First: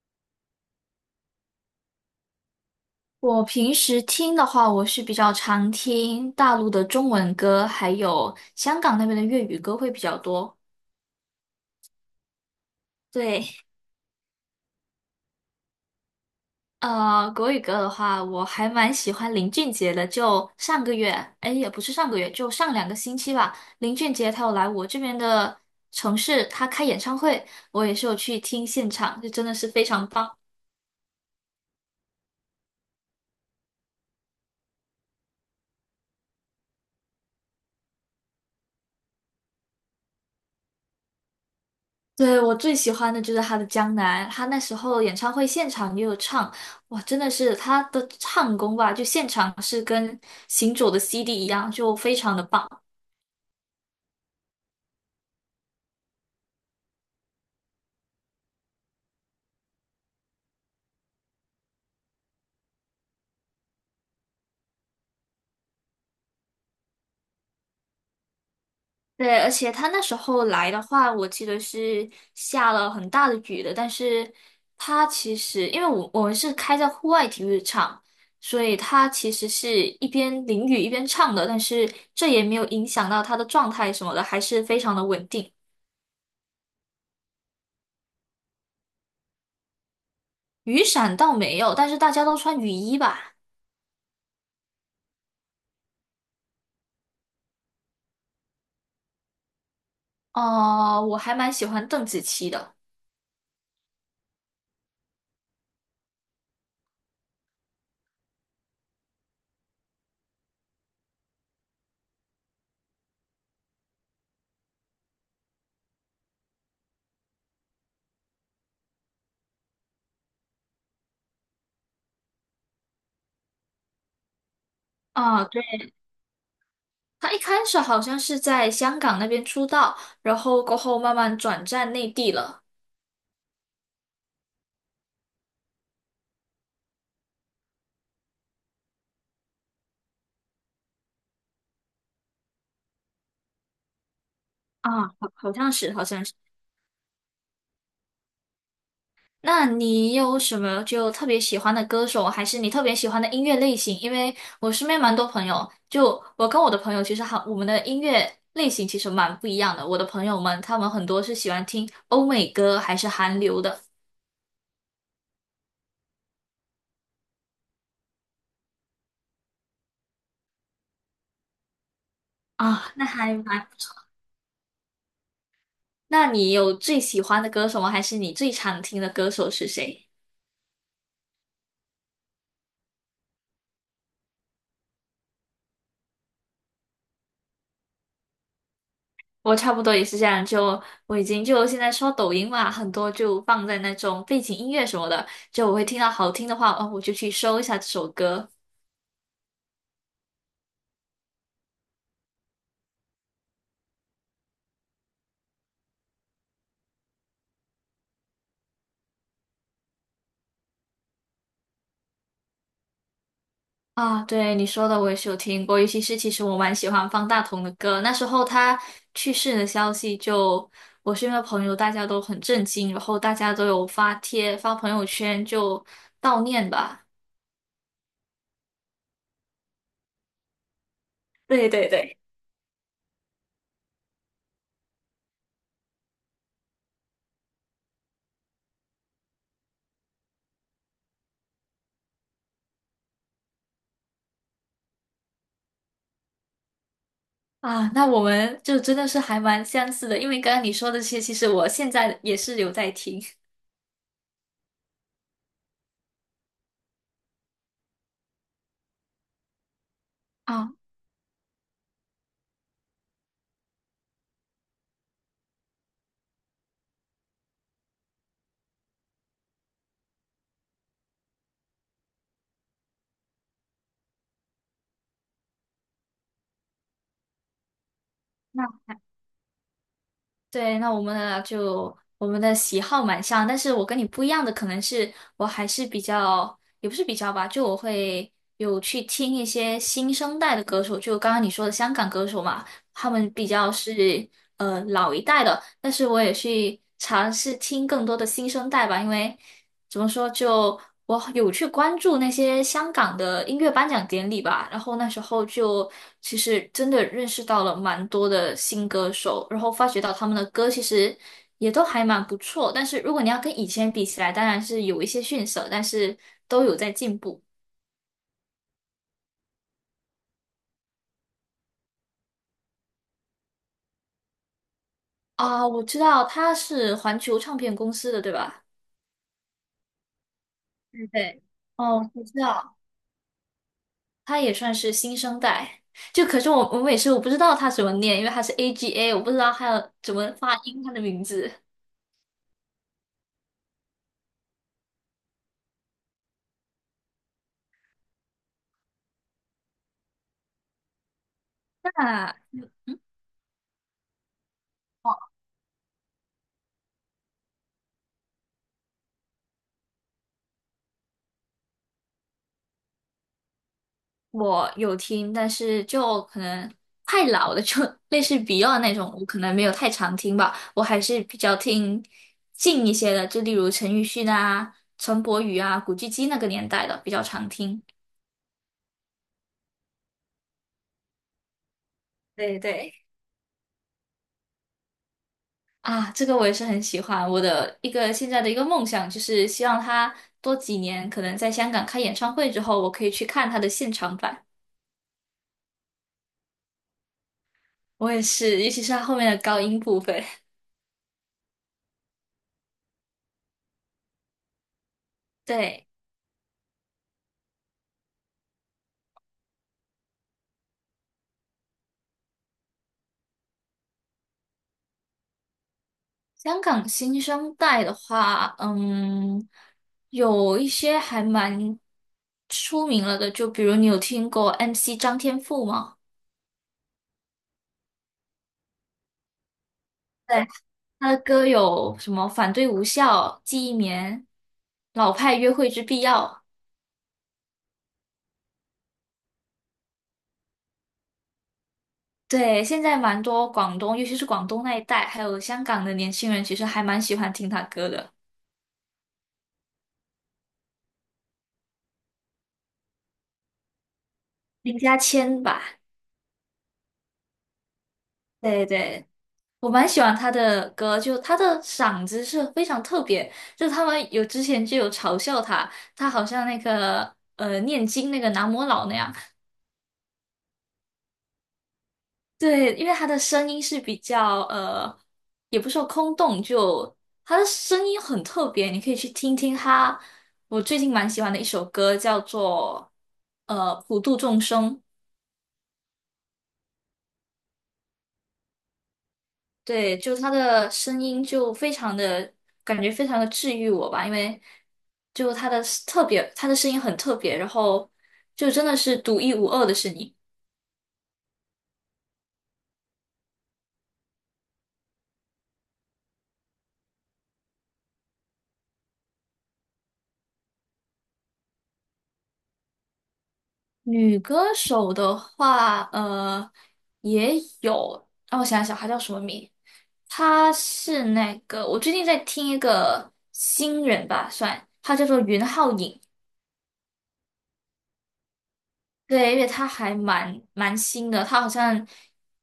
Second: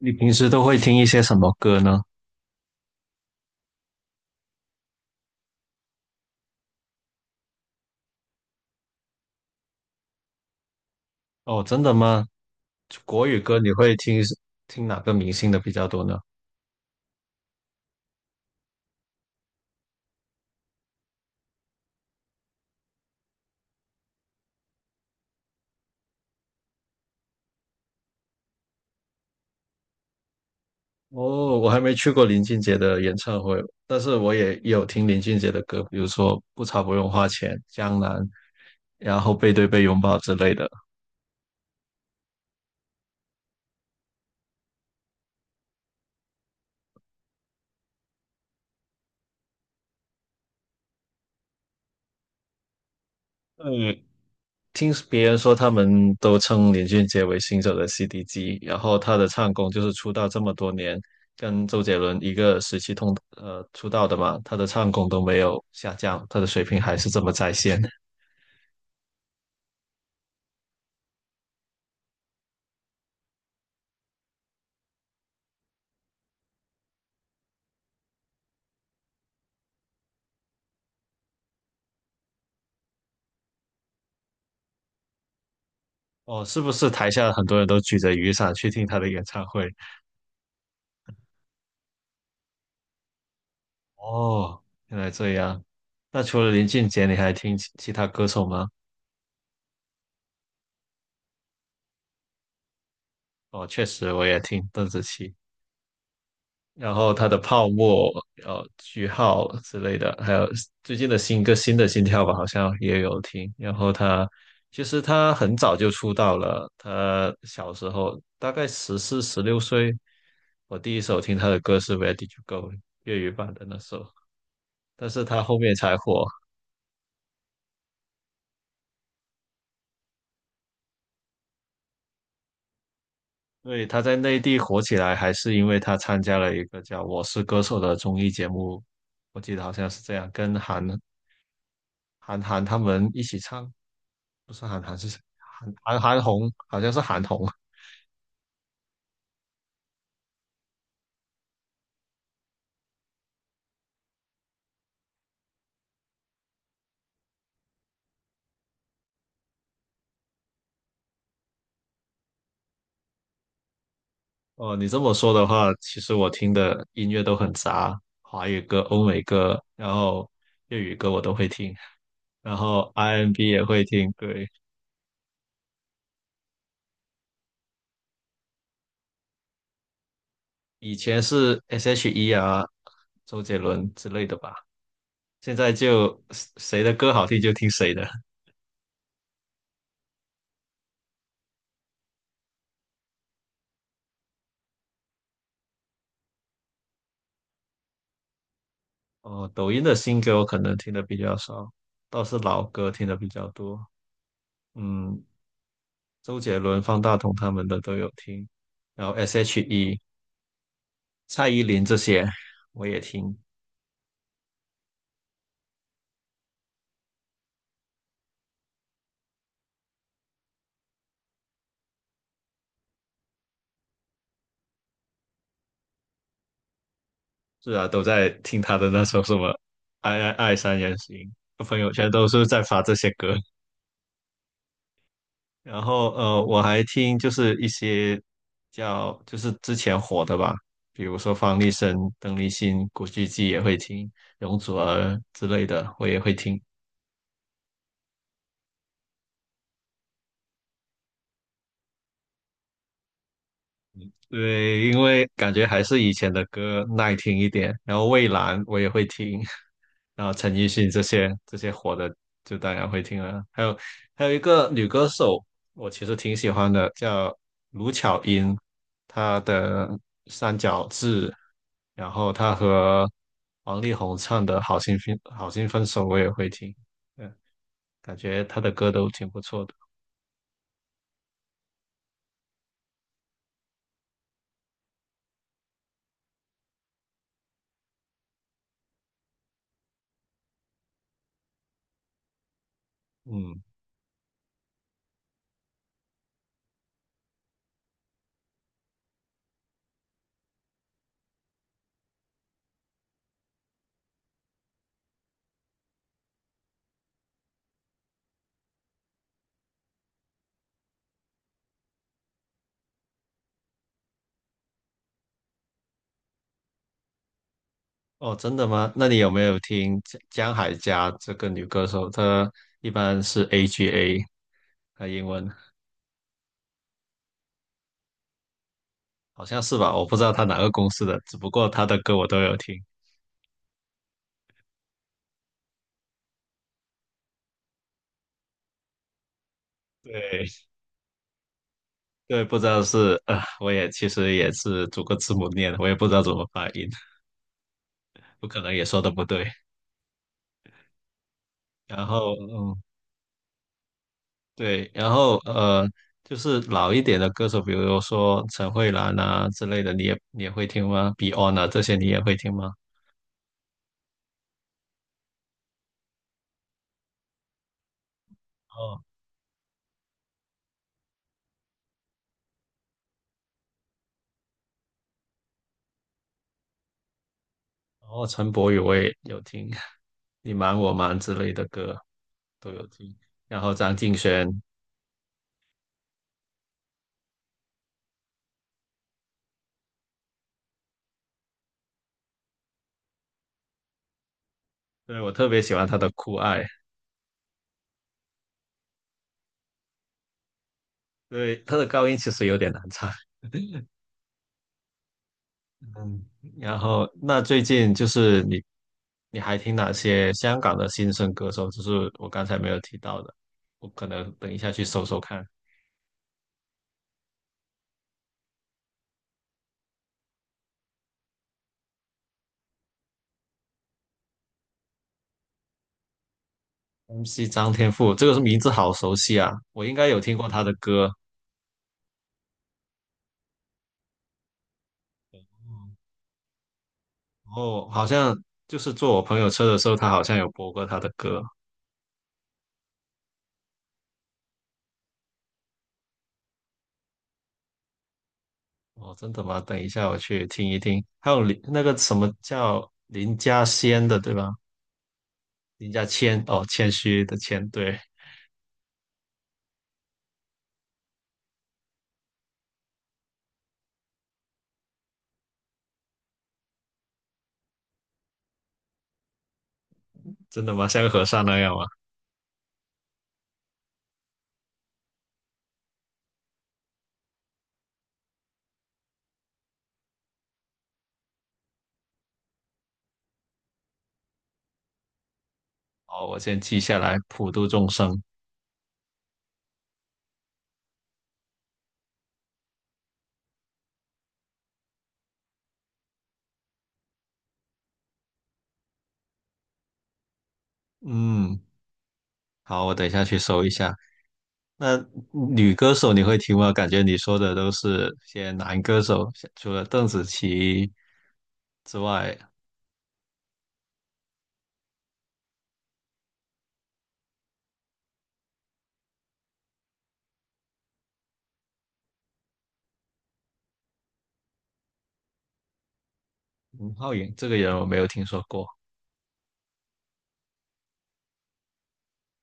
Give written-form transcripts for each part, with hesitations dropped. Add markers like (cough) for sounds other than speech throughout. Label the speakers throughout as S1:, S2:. S1: 你平时都会听一些什么歌呢？
S2: 我平时听的话，我是比较常听大陆的中文歌，还有香港那边的粤语歌会比较多。
S1: 哦，真的吗？国语
S2: 对，
S1: 歌你会听。听哪个明星的比较多呢？
S2: 国语歌的话，我还蛮喜欢林俊杰的。就上个月，哎，也不是上个月，就上两个星期吧，林俊杰他有来我这边的城市，他开演唱会，我也是有去听现场，就真的是非常棒。
S1: 哦，我还没去过林俊杰的演唱会，但是我也有听林俊杰的歌，比如说《不潮不用花钱》《江南》，然后《背对背拥抱》之类的。
S2: 对，我最喜欢的就是他的《江南》，他那时候演唱会现场也有唱，哇，真的是他的唱功吧，就现场是跟行走的 CD 一样，就非常的棒。
S1: 嗯。听别人说，他们都称林俊杰为新手的 CD 机，然后他的唱功就是出道这么多年，跟周杰伦一个时期同出道的嘛，他的唱功都没有下降，他的水平还是这么在线。(laughs)
S2: 对，而且他那时候来的话，我记得是下了很大的雨的，但是他其实因为我们是开在户外体育场，所以他其实是一边淋雨一边唱的，但是这也没有影响到他的状态什么的，还是非常的稳定。
S1: 哦，是不是台下很多人都举着雨伞去听他的演唱会？
S2: 雨伞倒没有，但是大家都穿雨衣吧？
S1: 哦，原来这样。那除了林俊杰，你还听其他歌手吗？
S2: 哦、我还蛮喜欢邓紫棋的。
S1: 哦，确实我也听邓紫棋。然后他的泡沫、句号之类的，还有最近的新歌新的心跳吧，好像也有听。然后他其实他很早就出道了，他小时候大概十四十六岁，我第一首听他的歌是《Where Did You Go》粤语版的那首，但是他
S2: 啊，
S1: 后
S2: 对，
S1: 面才火。
S2: 她一开始好像是在香港那边出道，然后过后慢慢转战内地了。
S1: 对，他在内地火起来，还是因为他参加了一个叫《我是歌手》的综艺节目，我记得好像是这样，跟韩寒他们一起唱。不是韩寒
S2: 啊，
S1: 是谁？
S2: 好，好像
S1: 韩
S2: 是，
S1: 韩
S2: 好
S1: 韩
S2: 像是。
S1: 红，好像是韩红。
S2: 那你有什么就特别喜欢的歌手，还是你特别喜欢的音乐类型？因为我身边蛮多朋友，就我跟我的朋友，其实好，我们的音乐类型其实蛮不一样的。我的朋友们，他们很多是喜欢听欧美歌还是韩流的
S1: 哦，你这么说的话，其实我听的音乐都很杂，华语歌、欧美歌，然后粤语歌我都会听，然后
S2: 啊，那还
S1: R&B 也
S2: 蛮。
S1: 会听。对，
S2: 那你有最喜欢的歌手吗？还是你最常听的歌手是谁？
S1: 以前是 S.H.E 啊、周杰伦之类的吧，现在就谁的歌好听就听谁的。
S2: 我差不多也是这样，就我已经就现在刷抖音嘛，很多就放在那种背景音乐什么的，就我会听到好听的话，哦，我就去搜一下这首歌。
S1: 哦，抖音的新歌我可能听的比较少，倒是老歌听的比较多。嗯，周杰伦、方大同他们的都有听，然后 S.H.E。蔡依林这些我也听，
S2: 啊，对你说的我也是有听过，尤其是其实我蛮喜欢方大同的歌，那时候他去世的消息就我身边的朋友大家都很震惊，然后大家都有发帖发朋友圈就悼念吧。
S1: 是啊，都在听她的那首什么《爱爱爱三人行》，
S2: 对
S1: 朋
S2: 对
S1: 友圈
S2: 对。
S1: 都是在发这些歌。然后，我还听就是一些叫就是之前火的吧，比如说方力申、邓丽欣、古巨基也会听，容祖儿之类的我也会听。
S2: 啊，那我们就真的是还蛮相似的，因为刚刚你说的这些，其实我现在也是有在听。(laughs)
S1: 对，因为感觉还是以前的歌耐听一点，然后蔚蓝我也会听，(laughs) 然后陈奕
S2: 啊，
S1: 迅这些火的就当然会听了，还有一个女歌手，我其实挺喜欢的，叫卢巧音，她的《三角志》，然后她和王力宏唱的《好心分好心分手》我也会听，嗯，感觉她
S2: 那
S1: 的歌都挺不错的，
S2: 对，那我们呢就我们的喜好蛮像，但是我跟你不一样的可能是我还是比较，也不是比较吧，就我会有去听一些新生代的歌手，就刚刚你说的香港歌手嘛，他们比
S1: 嗯。
S2: 较是老一代的，但是我也去尝试听更多的新生代吧，因为。怎么说？就我有去关注那些香港的音乐颁奖典礼吧，然后那时候就其实真的认识到了蛮多的新歌手，然后发觉到他们的歌其实也都还蛮不错，但是如果你要跟以前比起来，当然是有一些逊色，但是都有在进步
S1: 哦，真的吗？那你有没有听江海佳这个女歌手？她一般是 AGA，她英文
S2: 啊。我知道他是环球唱片公司的，对吧？
S1: 好像是吧？我不知道她哪个公司
S2: 对
S1: 的，只
S2: 对。
S1: 不过她的
S2: 哦，
S1: 歌
S2: 我
S1: 我
S2: 知
S1: 都有
S2: 道。
S1: 听。
S2: 他也算是新生代。就可是我每次我不知道他怎么念，因为他是 AGA，我不知道他要怎么
S1: 对
S2: 发音他的名字。
S1: 对，不知道是，我也其实也是逐个字母念的，我也不知道怎么发音，不可能也说的不对。然后
S2: 那
S1: 嗯，对，然后，就是老一点的歌手，比如说陈慧兰啊之类的，你也会听吗？Beyond 啊这些你也会听吗？
S2: 我有听，但是就可能太老了，就类似 Beyond 那
S1: 哦。
S2: 种，我可能没有太常听吧。我还是比较听近一些的，就例如陈奕迅啊、陈柏宇啊、古巨基那个年代的比较常听。
S1: 然后陈柏宇我也有听，你瞒我瞒之类的歌
S2: 对
S1: 都有
S2: 对。
S1: 听。然后张敬轩，
S2: 啊，这个我也是很喜欢。我的一个现在的一个梦想就是希望他多几年，可能在香港开演唱会之后，我可以去看他的现场版。
S1: 对，我特别喜欢他的《酷爱》，
S2: 我也是，尤其是他后面的高音部分。(laughs)
S1: 对，他的高音其实有点难唱。(laughs)
S2: 对，
S1: 嗯，然后那最近就是你，你还听哪些香港的新生歌手？就是我刚才没有提到的，我可能等一下去搜搜看。
S2: 香港新生代的话，嗯，有一些还蛮出名了的，就比如你有听过 MC 张天赋吗？
S1: MC 张天赋，这个名字好熟悉啊，我应该有听过
S2: 对，
S1: 他的歌。
S2: 他的歌有什么《反对无效》《记忆棉》《老派约会之必要》。
S1: 然后好像就是坐我朋友车的时候，他好像有播过他的歌。
S2: 对，现在蛮多广东，尤其是广东那一带，还有香港的年轻人，其实还蛮喜欢听他歌的。
S1: 哦，真的吗？等一下我去听一听。还有林那个什么叫林家仙的，对吧？
S2: 林家谦吧，
S1: 林家谦，哦，谦虚的谦，对，
S2: 对对，我蛮喜欢他的歌，就他的嗓子是非常特别，就他们有之前就有嘲笑他，他好像那个念经那个南无老那样，
S1: 真的吗？像个和尚那样吗？
S2: 对，因为他的声音是比较也不是说空洞，就他的声音很特别，你可以去听听他。我最近蛮喜欢的一首歌叫做呃《普度众生》，
S1: 哦，我先记下来，普度众生。
S2: 对，就他的声音就非常的感觉非常的治愈我吧，因为就他的特别，他的声音很特别，然后就真的是独一无二的是你。
S1: 嗯，好，我等一下去搜一下。那女歌手你会听吗？感觉你说的都是些男歌手，除了邓紫棋之外，
S2: 女歌手的话，呃，也有，让我想一想，她叫什么名？她是那个，我最近在听一个新人吧，算，她叫做云浩颖，
S1: 吴浩颖这个人我没有听说过。
S2: 对，因为她还蛮新的，她好像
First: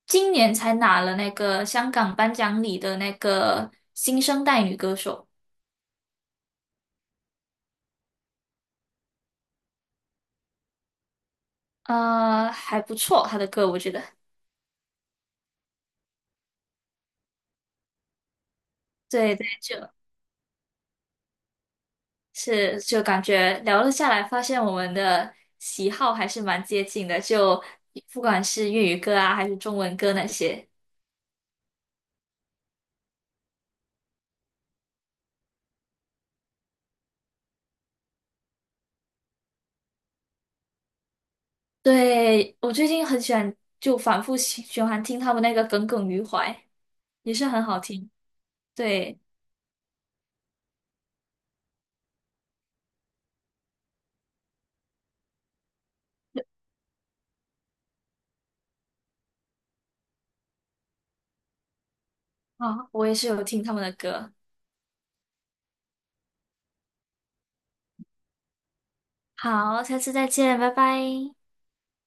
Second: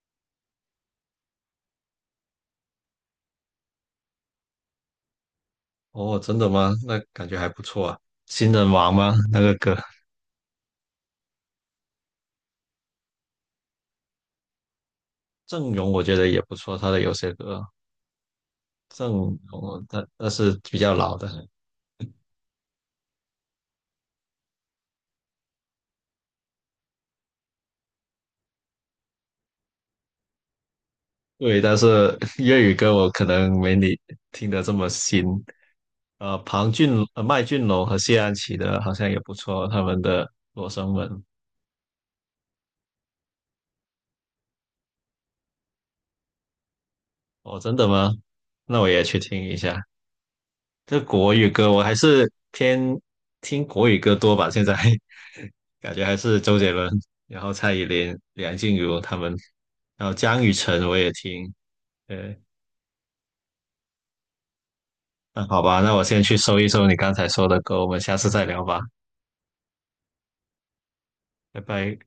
S2: 今年才拿了那个香港颁奖礼的那个新生代女歌手，
S1: 哦，真的吗？那感觉还不错啊。新人王吗？那个歌？
S2: 呃，还不错，她的歌我觉得，
S1: 郑容我觉得也不错，他的有些歌，郑
S2: 对对，就。
S1: 容，但是比较老的，
S2: 是，就感觉聊了下来，发现我们的喜好还是蛮接近的，就不管是粤语歌啊，还是中文歌那些。
S1: 对，但是 (laughs) 粤语歌我可能没你听得这么新。庞俊、麦浚龙和谢安琪的好像也不错，他们的《罗生门》
S2: 对，我最近很喜欢，就反复喜循环听他们那个《耿耿于怀》，也是
S1: 哦，
S2: 很
S1: 真
S2: 好
S1: 的
S2: 听。
S1: 吗？那我也
S2: 对，
S1: 去听一下。这国语歌我还是偏听国语歌多吧，现在 (laughs) 感觉还是周杰伦，然后蔡依林、梁静茹他们，然后江雨晨我也听，对。
S2: 啊，我也是有听他们的歌。
S1: 那好吧，那我先去搜一搜你刚才说的歌，我们下次再聊吧，
S2: 好，下次再见，拜拜。
S1: 拜拜。